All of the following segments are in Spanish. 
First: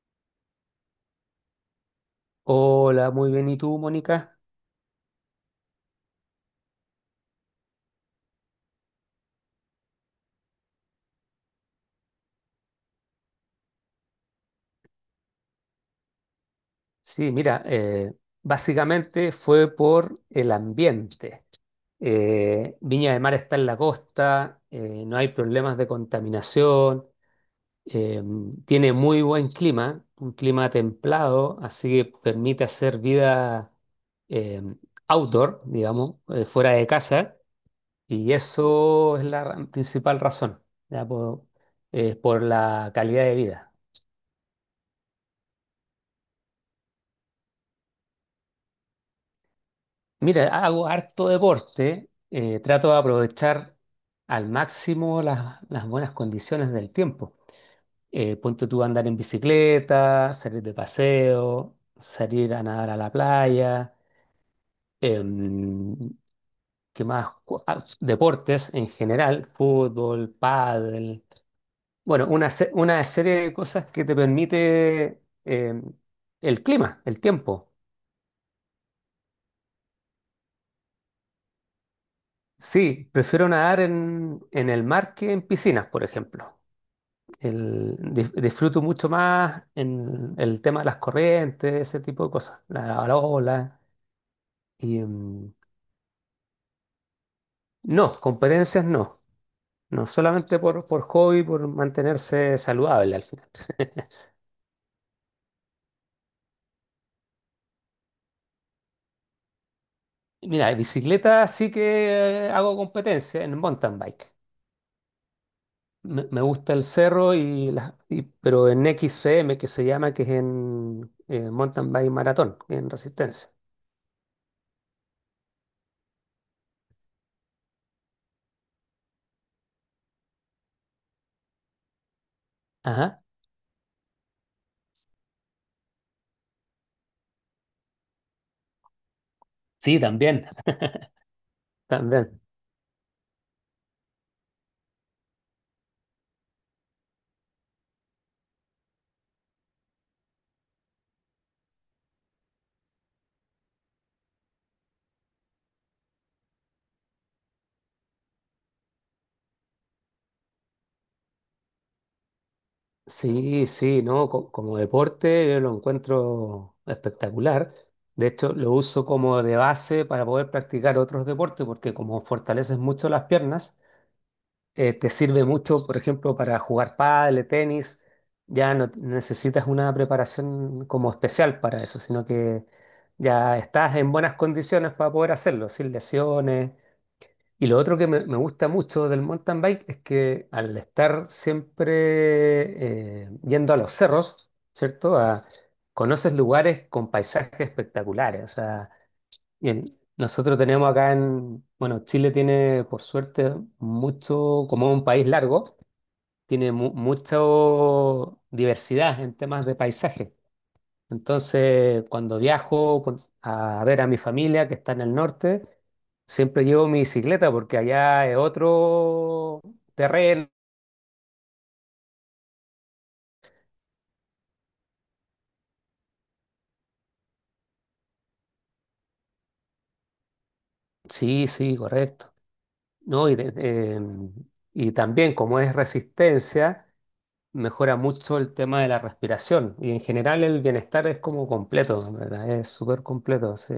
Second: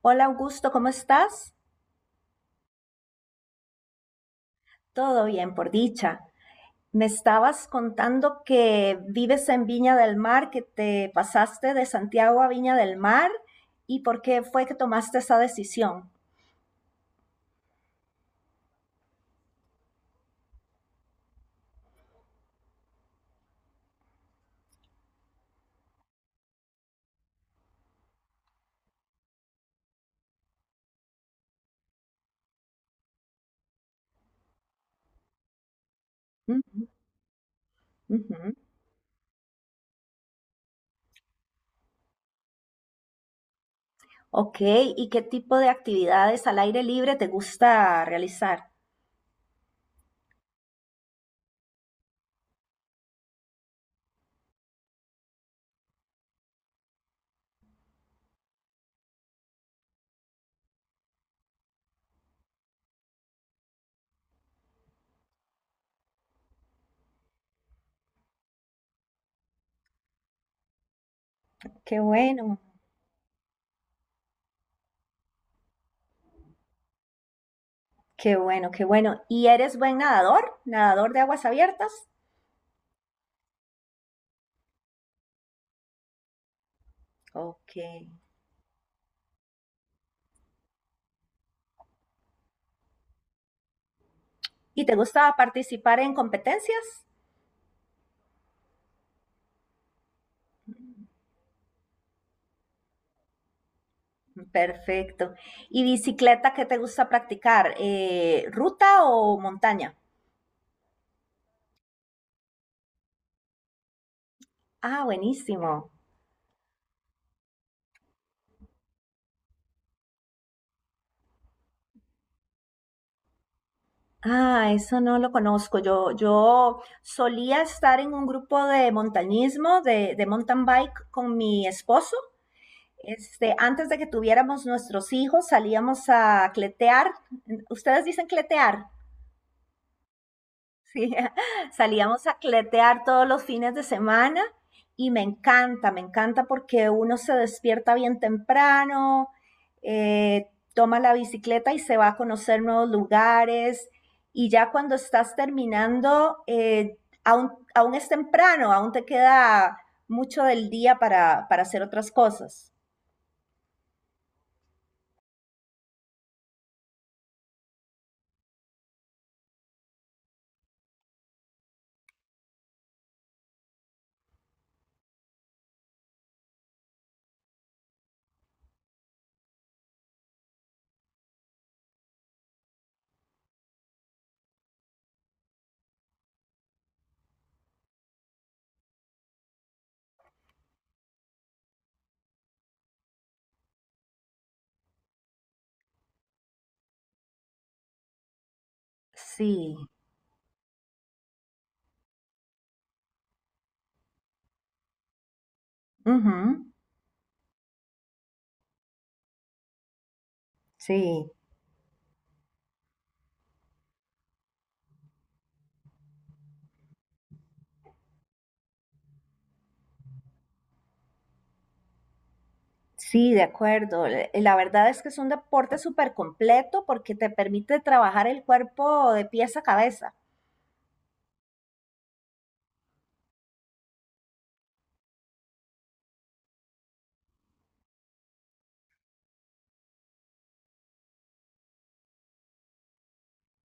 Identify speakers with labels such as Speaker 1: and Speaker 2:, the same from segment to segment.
Speaker 1: Hola Augusto, ¿cómo estás?
Speaker 2: Hola, muy bien. ¿Y tú, Mónica?
Speaker 1: Todo bien, por dicha. Me estabas contando que vives en Viña del Mar, que te pasaste de Santiago a Viña del Mar y por qué fue que tomaste esa decisión.
Speaker 2: Sí, mira, básicamente fue por el ambiente. Viña del Mar está en la costa, no hay problemas de contaminación, eh, tiene muy buen clima, un clima templado, así que permite hacer vida eh, outdoor, digamos, fuera de
Speaker 1: Ujú,
Speaker 2: casa, y
Speaker 1: ujú.
Speaker 2: eso es principal razón, ya, por la calidad de vida.
Speaker 1: Ok, ¿y qué tipo de actividades al aire libre te gusta realizar?
Speaker 2: Mira, hago harto deporte, trato de aprovechar al máximo las buenas condiciones del tiempo. Ponte tú a andar en bicicleta, salir de paseo, salir a nadar a la playa, em, ¿qué más? Deportes en general, fútbol, pádel.
Speaker 1: Qué
Speaker 2: Bueno,
Speaker 1: bueno,
Speaker 2: una serie de cosas que te permite el clima, el tiempo.
Speaker 1: qué bueno, qué bueno. ¿Y eres buen nadador? ¿Nadador de aguas abiertas?
Speaker 2: Sí, prefiero nadar en el mar que en piscinas, por ejemplo.
Speaker 1: Ok.
Speaker 2: Disfruto mucho más en el tema de las corrientes, ese tipo de cosas, la ola.
Speaker 1: ¿Y te
Speaker 2: Y,
Speaker 1: gusta participar en competencias?
Speaker 2: no, competencias no. No, solamente por hobby, por mantenerse saludable al final.
Speaker 1: Perfecto. ¿Y bicicleta qué te gusta practicar? ¿ruta o montaña?
Speaker 2: Mira, en bicicleta sí que hago competencia en mountain bike.
Speaker 1: Ah, buenísimo.
Speaker 2: Me gusta el cerro, y, pero en XCM, que se llama, que es en mountain bike maratón, en resistencia.
Speaker 1: Ah, eso no lo conozco. Yo solía estar en un grupo de montañismo, de mountain bike con mi esposo.
Speaker 2: Ajá.
Speaker 1: Este, antes de que tuviéramos nuestros hijos, salíamos a cletear. ¿Ustedes dicen cletear?
Speaker 2: Sí, también.
Speaker 1: Sí, salíamos a
Speaker 2: También.
Speaker 1: cletear todos los fines de semana y me encanta porque uno se despierta bien temprano, eh, toma la bicicleta y se va a conocer nuevos lugares y ya cuando estás terminando, aún es temprano, aún te queda mucho del día para hacer otras cosas.
Speaker 2: Sí, sí, no, como deporte yo lo encuentro espectacular. De hecho, lo uso como de base para poder practicar otros deportes, porque como fortaleces mucho las piernas, te sirve mucho, por ejemplo, para jugar pádel, tenis. Ya no necesitas una preparación como especial para eso, sino que ya estás en buenas condiciones para poder hacerlo, sin lesiones. Y lo otro que me gusta mucho del mountain bike es que al estar siempre yendo a los cerros, ¿cierto? Conoces lugares con paisajes espectaculares. O sea,
Speaker 1: Sí,
Speaker 2: bien, nosotros tenemos acá en, bueno, Chile tiene por suerte mucho, como es un país largo,
Speaker 1: ujú,
Speaker 2: tiene mucha diversidad en temas de paisajes.
Speaker 1: sí.
Speaker 2: Entonces, cuando viajo a ver a mi familia que está en el norte, siempre llevo mi bicicleta porque allá es otro terreno.
Speaker 1: Sí, de acuerdo. La verdad es que es un deporte súper completo porque te permite trabajar el cuerpo de pies a cabeza.
Speaker 2: Sí, sí, correcto. No, y también como es resistencia, mejora mucho el tema de la respiración. Y en general el bienestar es como completo, ¿en verdad? Es súper completo, sí.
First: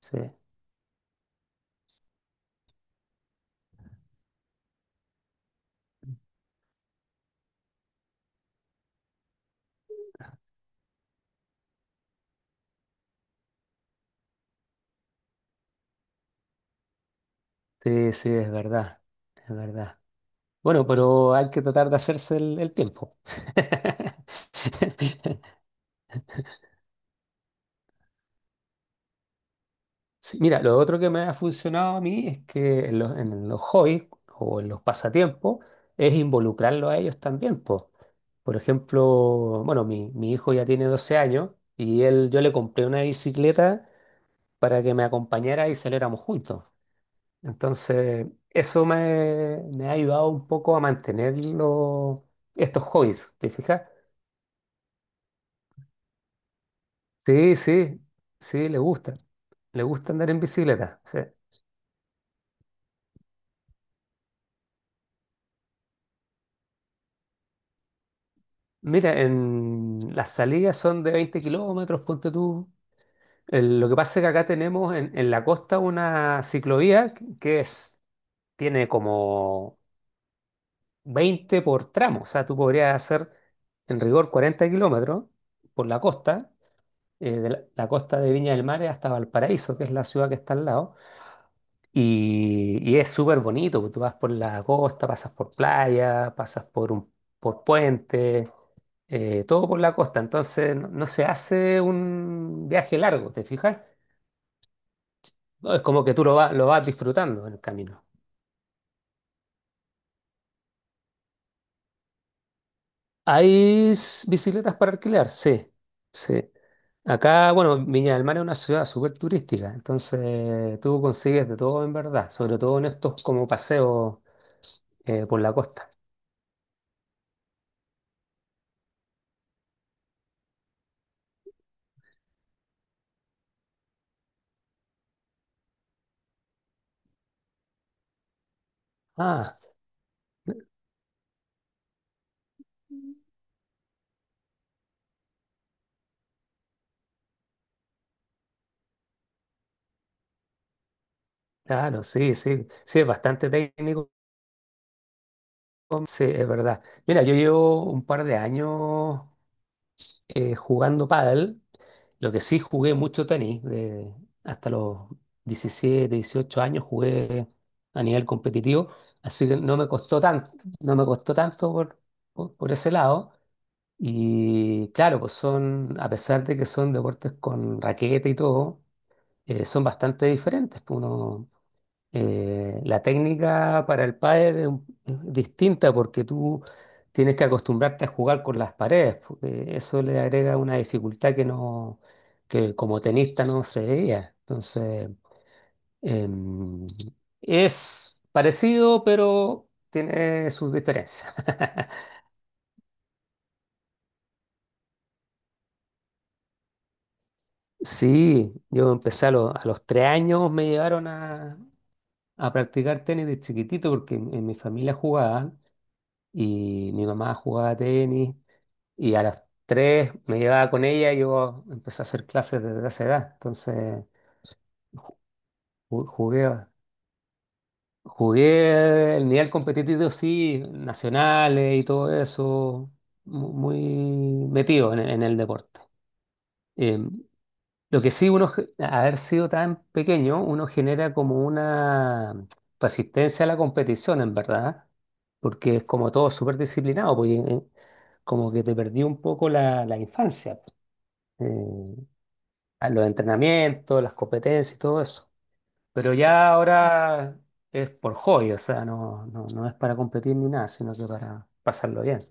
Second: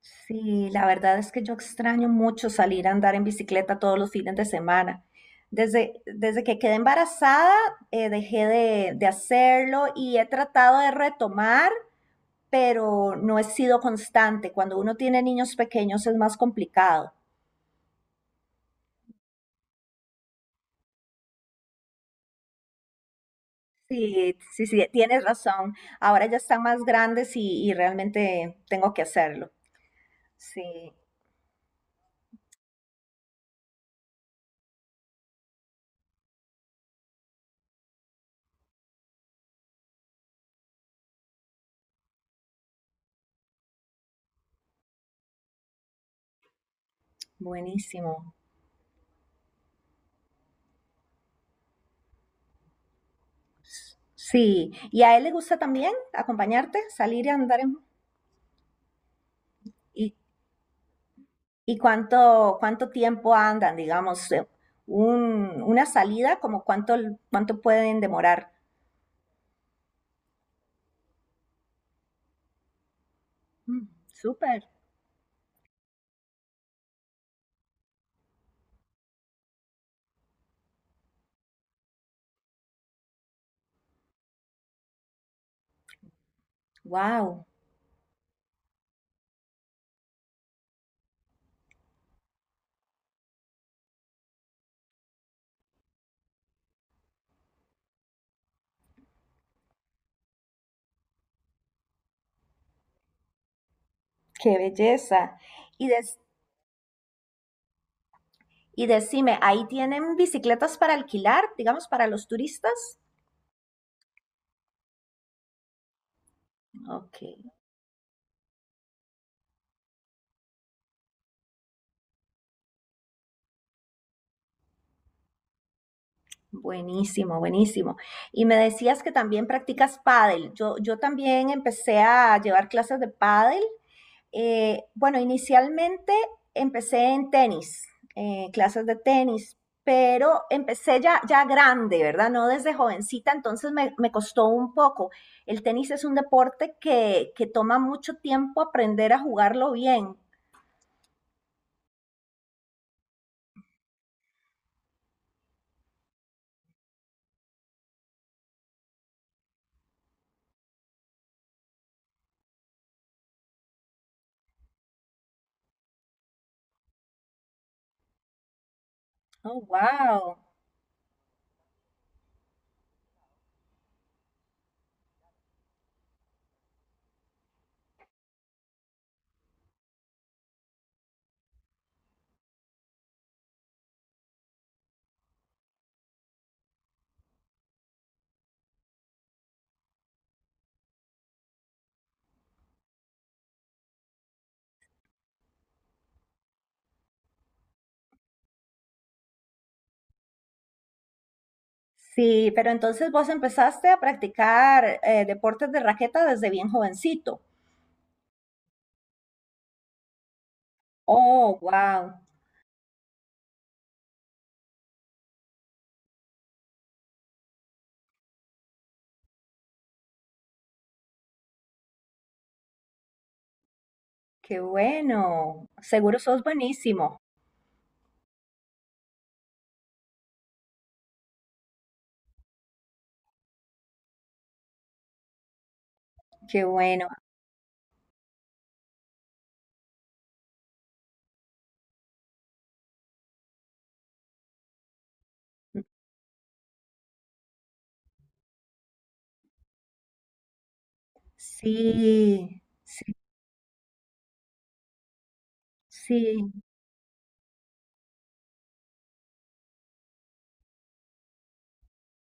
Speaker 2: Sí,
Speaker 1: Sí, la verdad es que yo extraño mucho salir a andar en bicicleta todos los fines de semana. Desde que quedé embarazada, dejé de hacerlo y he tratado de retomar, pero no he sido constante. Cuando uno tiene niños pequeños es más complicado.
Speaker 2: sí, sí, es verdad. Es verdad. Bueno, pero hay que tratar de hacerse el tiempo.
Speaker 1: Sí, sí, sí, tienes razón. Ahora ya están más grandes y realmente tengo que hacerlo.
Speaker 2: Sí, mira, lo
Speaker 1: Sí,
Speaker 2: otro que me ha funcionado a mí es que en los hobbies o en los pasatiempos es involucrarlo a ellos también, po. Por ejemplo, bueno, mi hijo ya tiene 12 años y él, yo le compré una bicicleta para que me acompañara y saliéramos juntos. Entonces,
Speaker 1: buenísimo.
Speaker 2: eso me ha ayudado un poco a mantener estos hobbies, ¿te fijas?
Speaker 1: Sí, ¿y a él le gusta también acompañarte, salir y
Speaker 2: Sí,
Speaker 1: andar?
Speaker 2: sí, sí, le gusta. Le gusta
Speaker 1: ¿Y,
Speaker 2: andar en bicicleta. Sí.
Speaker 1: y cuánto tiempo andan, digamos, una salida, como cuánto, cuánto pueden demorar?
Speaker 2: Mira, en las salidas son de 20 kilómetros, ponte tú.
Speaker 1: Mm,
Speaker 2: Lo que pasa es que acá
Speaker 1: súper,
Speaker 2: tenemos en la costa una ciclovía que es, tiene como 20 por tramo. O sea, tú podrías hacer en rigor 40 kilómetros por la costa,
Speaker 1: wow,
Speaker 2: de la costa de Viña del Mar hasta Valparaíso, que es la ciudad que está al lado. Y es súper bonito, porque tú vas por la costa, pasas por playa, pasas por puente. Todo por la costa, entonces no se hace un viaje largo, ¿te fijas?
Speaker 1: qué belleza.
Speaker 2: No, es
Speaker 1: Y,
Speaker 2: como que
Speaker 1: des-
Speaker 2: tú lo vas disfrutando en el camino.
Speaker 1: y decime, ¿ahí tienen bicicletas para alquilar, digamos, para los turistas?
Speaker 2: ¿Hay bicicletas para alquilar? Sí, sí.
Speaker 1: Ok.
Speaker 2: Acá, bueno, Viña del Mar es una ciudad súper turística, entonces tú consigues de todo en verdad, sobre todo en estos como paseos por la costa.
Speaker 1: Buenísimo, buenísimo. Y me decías que también practicas pádel. Yo también empecé a llevar clases de pádel. Bueno, inicialmente empecé en tenis, clases de
Speaker 2: Ah,
Speaker 1: tenis, pero empecé ya grande, ¿verdad? No desde jovencita, entonces me costó un poco. El tenis es un deporte que toma mucho tiempo aprender a jugarlo bien.
Speaker 2: claro, sí, sí, sí, es bastante técnico, sí, es verdad. Mira, yo llevo un par de años jugando pádel. Lo que sí jugué mucho tenis, hasta los 17, 18 años jugué a nivel competitivo, así que
Speaker 1: Oh,
Speaker 2: no me costó
Speaker 1: wow.
Speaker 2: tanto, no me costó tanto por ese lado. Y claro, pues son, a pesar de que son deportes con raqueta y todo, son bastante diferentes. Pues, uno, la técnica para el pádel es distinta porque tú tienes que acostumbrarte a jugar con las paredes, porque eso le agrega una dificultad que no, que como tenista no se veía. Entonces, em, es parecido, pero tiene sus diferencias.
Speaker 1: Sí, pero entonces vos empezaste a practicar deportes de raqueta desde bien jovencito.
Speaker 2: Sí, yo empecé a los 3 años, me llevaron
Speaker 1: Oh, wow,
Speaker 2: a practicar tenis de chiquitito porque en mi familia jugaban y mi mamá jugaba tenis. Y a las 3 me llevaba con ella y yo empecé a hacer clases desde esa edad. Entonces
Speaker 1: qué bueno. Seguro sos
Speaker 2: jugué,
Speaker 1: buenísimo.
Speaker 2: jugué el nivel competitivo, sí, nacionales y todo eso, muy metido en el deporte.
Speaker 1: Qué
Speaker 2: Eh,
Speaker 1: bueno.
Speaker 2: lo que sí, uno, a haber sido tan pequeño, uno genera como una resistencia a la competición, en verdad, porque es como todo súper disciplinado, pues, como que te perdí un poco la infancia, pues. Eh,
Speaker 1: Sí,
Speaker 2: a
Speaker 1: sí,
Speaker 2: los entrenamientos, las competencias y todo eso. Pero ya
Speaker 1: sí.
Speaker 2: ahora es por hobby, o sea, no es para competir ni nada, sino que para pasarlo bien.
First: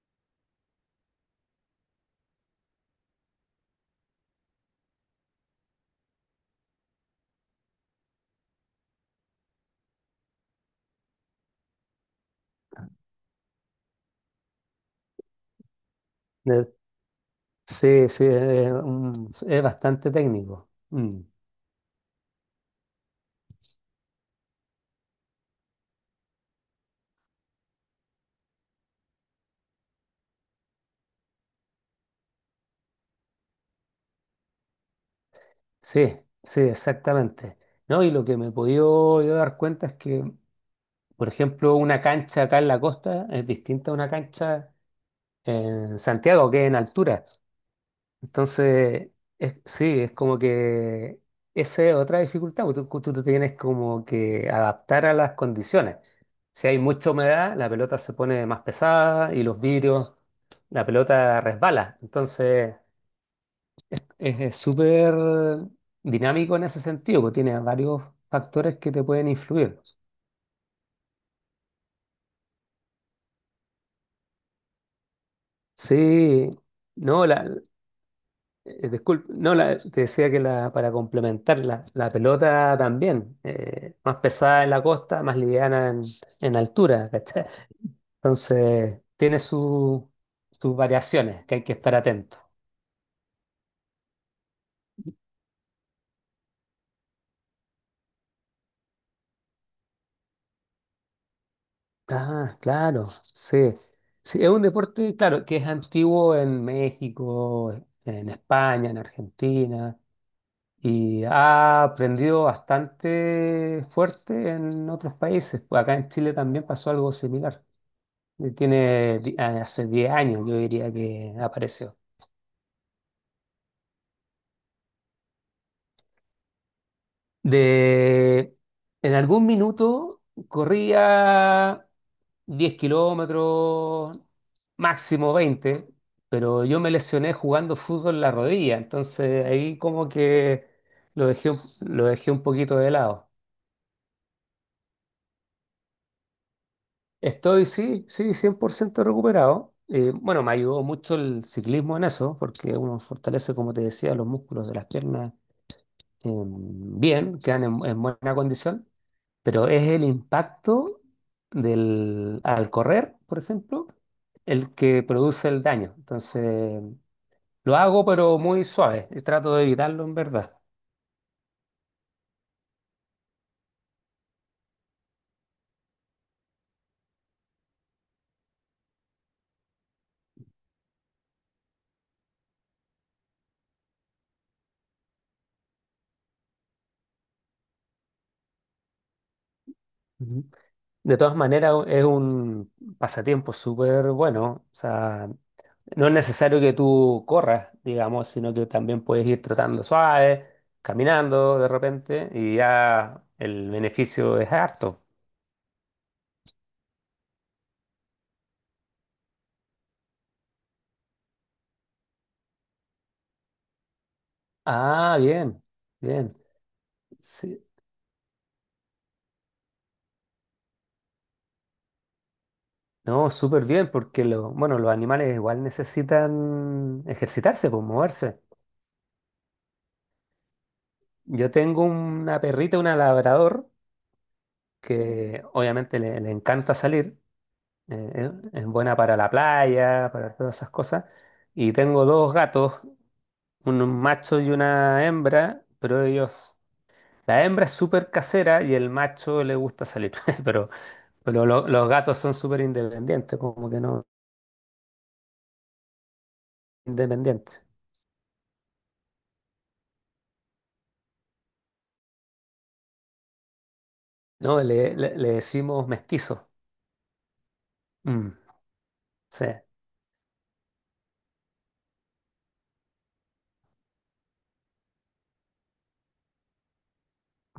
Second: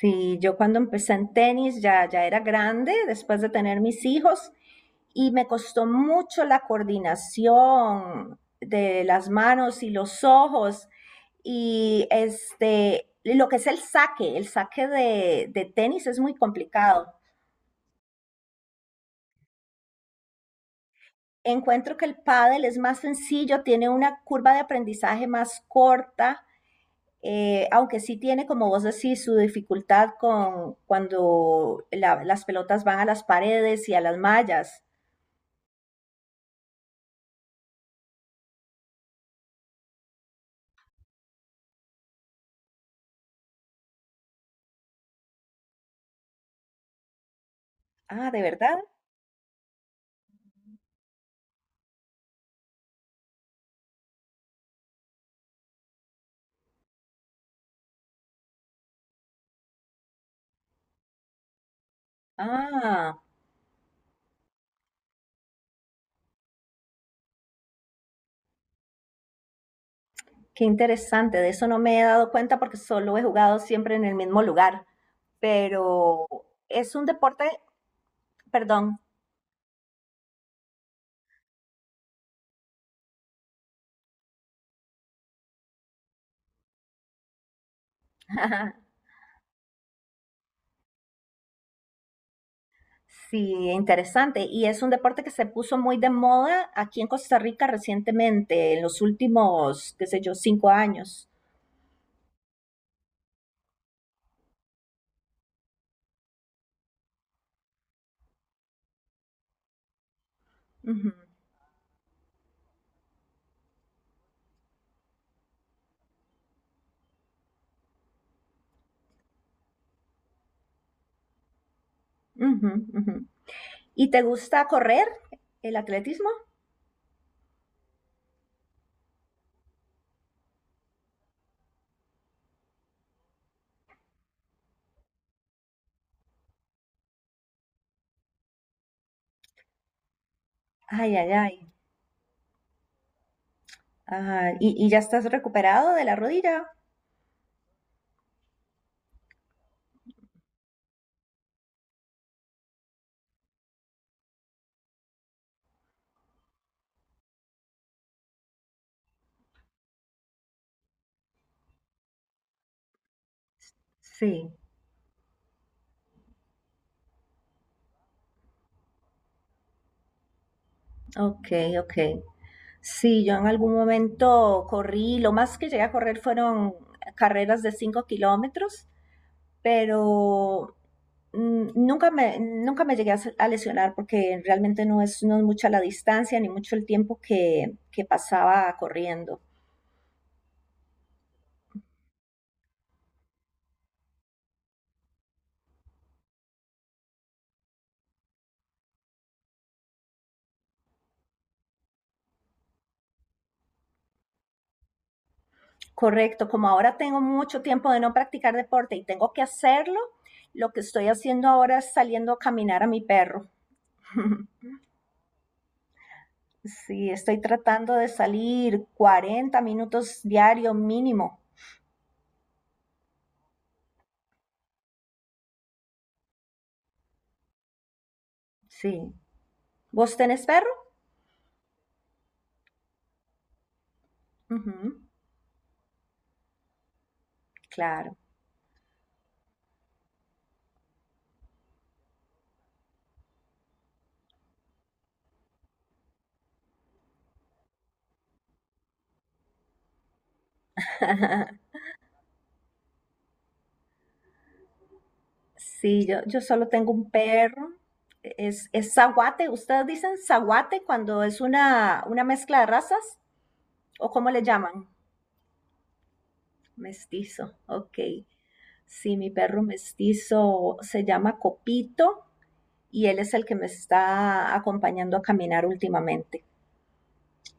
Speaker 1: Sí, yo cuando empecé en tenis ya era grande, después de tener mis hijos, y me costó mucho la coordinación de las manos y los ojos, y este, lo que es el saque de tenis es muy
Speaker 2: Eh,
Speaker 1: complicado.
Speaker 2: Sí, sí, es, es bastante técnico. Mm.
Speaker 1: Encuentro que el pádel es más sencillo, tiene una curva de aprendizaje más corta. Aunque sí tiene, como vos decís, su dificultad con cuando las pelotas van a las paredes y a las mallas.
Speaker 2: Sí, sí, exactamente. ¿No? Y lo que me he podido yo dar cuenta es que, por ejemplo, una cancha acá en la costa es distinta a una cancha en Santiago, que es en altura.
Speaker 1: Ah, ¿de verdad?
Speaker 2: Entonces, sí, es como que esa es otra dificultad, porque tú te tienes como que adaptar a las condiciones. Si hay mucha humedad, la pelota se pone más pesada y los vidrios, la pelota resbala. Entonces,
Speaker 1: Ah,
Speaker 2: es súper dinámico en ese sentido, porque tiene varios factores que te pueden influir.
Speaker 1: qué interesante. De eso no me he dado cuenta porque solo he jugado siempre en el mismo lugar. Pero
Speaker 2: Sí,
Speaker 1: es un
Speaker 2: no,
Speaker 1: deporte, perdón.
Speaker 2: disculpe, no, te decía que la, para complementar, la pelota también, más pesada en la costa, más liviana en altura, ¿cachai? Entonces, tiene sus variaciones que hay que estar atento.
Speaker 1: Sí, interesante. Y es un deporte que se puso muy de moda aquí en Costa Rica recientemente, en los últimos, qué sé yo, 5 años.
Speaker 2: Ah, claro, sí. Sí, es un deporte, claro, que es antiguo en México, en España, en Argentina,
Speaker 1: Ujú,
Speaker 2: y ha aprendido bastante fuerte en otros países. Pues acá en Chile también pasó algo similar. Hace 10 años, yo diría que apareció.
Speaker 1: ujú, ujú. ¿Y te gusta correr el atletismo?
Speaker 2: De, en algún minuto corría 10 kilómetros, máximo 20, pero yo me lesioné jugando fútbol en la rodilla, entonces ahí como que
Speaker 1: Ay, ay, ay.
Speaker 2: lo dejé un poquito de lado.
Speaker 1: Ajá. Y ya estás recuperado de la rodilla?
Speaker 2: Estoy, sí, sí, 100% recuperado. Bueno, me ayudó mucho el ciclismo en eso, porque uno fortalece, como te decía, los músculos de las piernas, bien, quedan en buena condición, pero es el impacto al correr, por ejemplo,
Speaker 1: Sí,
Speaker 2: el que produce el daño. Entonces, lo hago, pero muy suave, y trato de evitarlo en verdad.
Speaker 1: ok, ok. Sí, yo en algún momento corrí, lo más que llegué a correr fueron carreras de 5 kilómetros, pero mm, nunca me llegué a, a lesionar porque realmente no es, no es mucha la distancia ni mucho el tiempo que pasaba corriendo.
Speaker 2: Ujú. De todas maneras, es un pasatiempo súper bueno. O sea, no es necesario que tú corras, digamos, sino que también puedes ir trotando suave, caminando de repente, y ya el beneficio es harto.
Speaker 1: Correcto, como ahora tengo mucho tiempo de no practicar deporte y tengo que hacerlo, lo que estoy haciendo ahora es saliendo a caminar a mi perro.
Speaker 2: Ah, bien, bien.
Speaker 1: Sí, estoy
Speaker 2: Sí.
Speaker 1: tratando de salir 40 minutos diario mínimo.
Speaker 2: No, súper bien, porque bueno, los animales igual necesitan ejercitarse, pues moverse.
Speaker 1: Sí. ¿Vos tenés perro?
Speaker 2: Yo tengo una perrita, una labrador,
Speaker 1: Ujú,
Speaker 2: que obviamente le encanta salir, eh,
Speaker 1: claro.
Speaker 2: es buena para la playa, para todas esas cosas. Y tengo dos gatos, un macho y una hembra, pero ellos. La hembra es súper casera y el macho le gusta salir, pero, pero los gatos son súper independientes, como que no,
Speaker 1: Sí, yo solo tengo un
Speaker 2: independientes.
Speaker 1: perro. Es zaguate. ¿Ustedes dicen zaguate cuando es una mezcla de razas? ¿O cómo le
Speaker 2: No,
Speaker 1: llaman?
Speaker 2: le decimos mestizo.
Speaker 1: Mestizo, ok.
Speaker 2: Mm,
Speaker 1: Sí, mi
Speaker 2: sí,
Speaker 1: perro mestizo se llama Copito y él es el que me está acompañando a caminar últimamente.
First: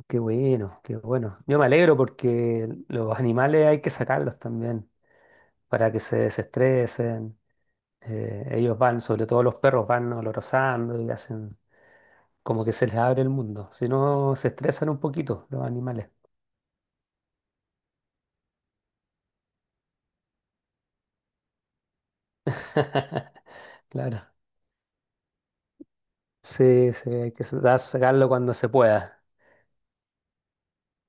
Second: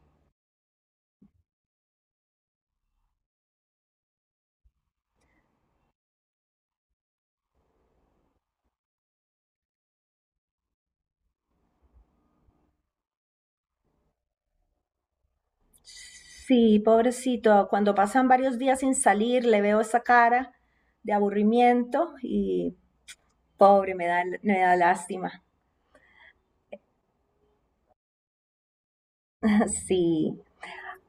Speaker 2: qué bueno, qué bueno. Yo me alegro porque los animales hay que sacarlos también para que se desestresen. Ellos van, sobre todo los perros, van olorosando y hacen como que se les abre el mundo. Si no, se estresan un poquito los animales.
Speaker 1: Sí, pobrecito, cuando pasan varios días sin salir, le veo esa cara de aburrimiento y pobre,
Speaker 2: Claro.
Speaker 1: me da lástima.
Speaker 2: Sí, sí, hay que sacarlo cuando se pueda.
Speaker 1: Sí.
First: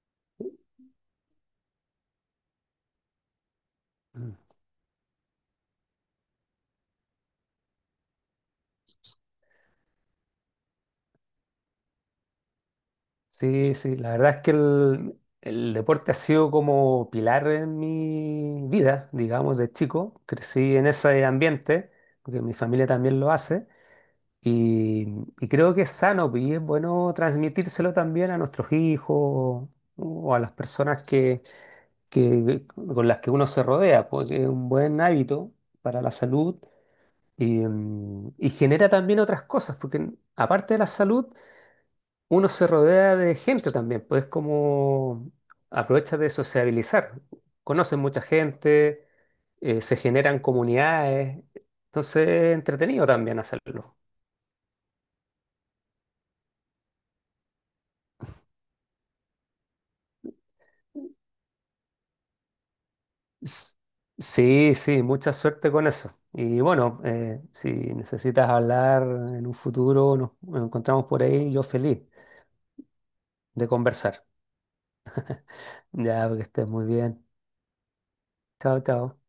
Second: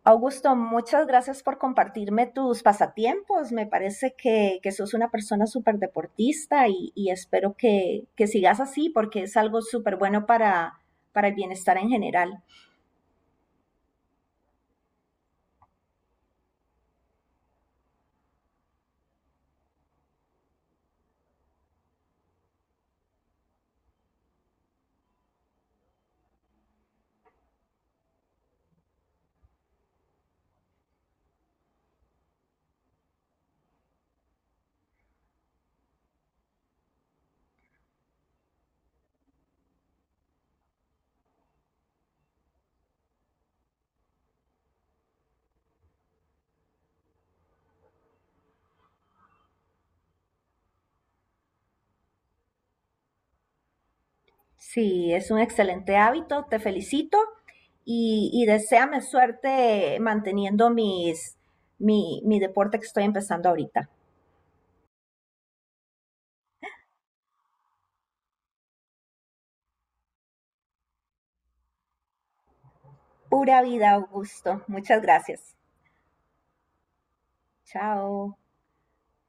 Speaker 1: Augusto, muchas gracias por compartirme tus pasatiempos. Me parece
Speaker 2: Mm.
Speaker 1: que sos una persona súper deportista y espero que sigas así porque es algo súper bueno para el bienestar en general.
Speaker 2: Sí, sí, la verdad es que el deporte ha sido como pilar en mi vida, digamos, de chico. Crecí en ese ambiente, porque mi familia también lo hace, y, y creo que es sano pues, y es bueno transmitírselo también a nuestros hijos o a las personas que, con las que uno se rodea, porque es un buen hábito para la salud y genera también otras cosas, porque aparte de la salud uno se rodea de gente también, pues como aprovecha de sociabilizar. Conocen mucha gente, se generan comunidades, entonces es entretenido también hacerlo.
Speaker 1: Sí, es un excelente hábito, te felicito y deséame suerte manteniendo mis, mi deporte que estoy empezando
Speaker 2: S-
Speaker 1: ahorita.
Speaker 2: Sí, sí, mucha suerte con eso. Y bueno, si necesitas hablar en un futuro, nos encontramos por ahí, yo feliz
Speaker 1: Pura
Speaker 2: de
Speaker 1: vida,
Speaker 2: conversar.
Speaker 1: Augusto. Muchas gracias.
Speaker 2: Ya, que estés muy bien.
Speaker 1: Chao.
Speaker 2: Chao, chao.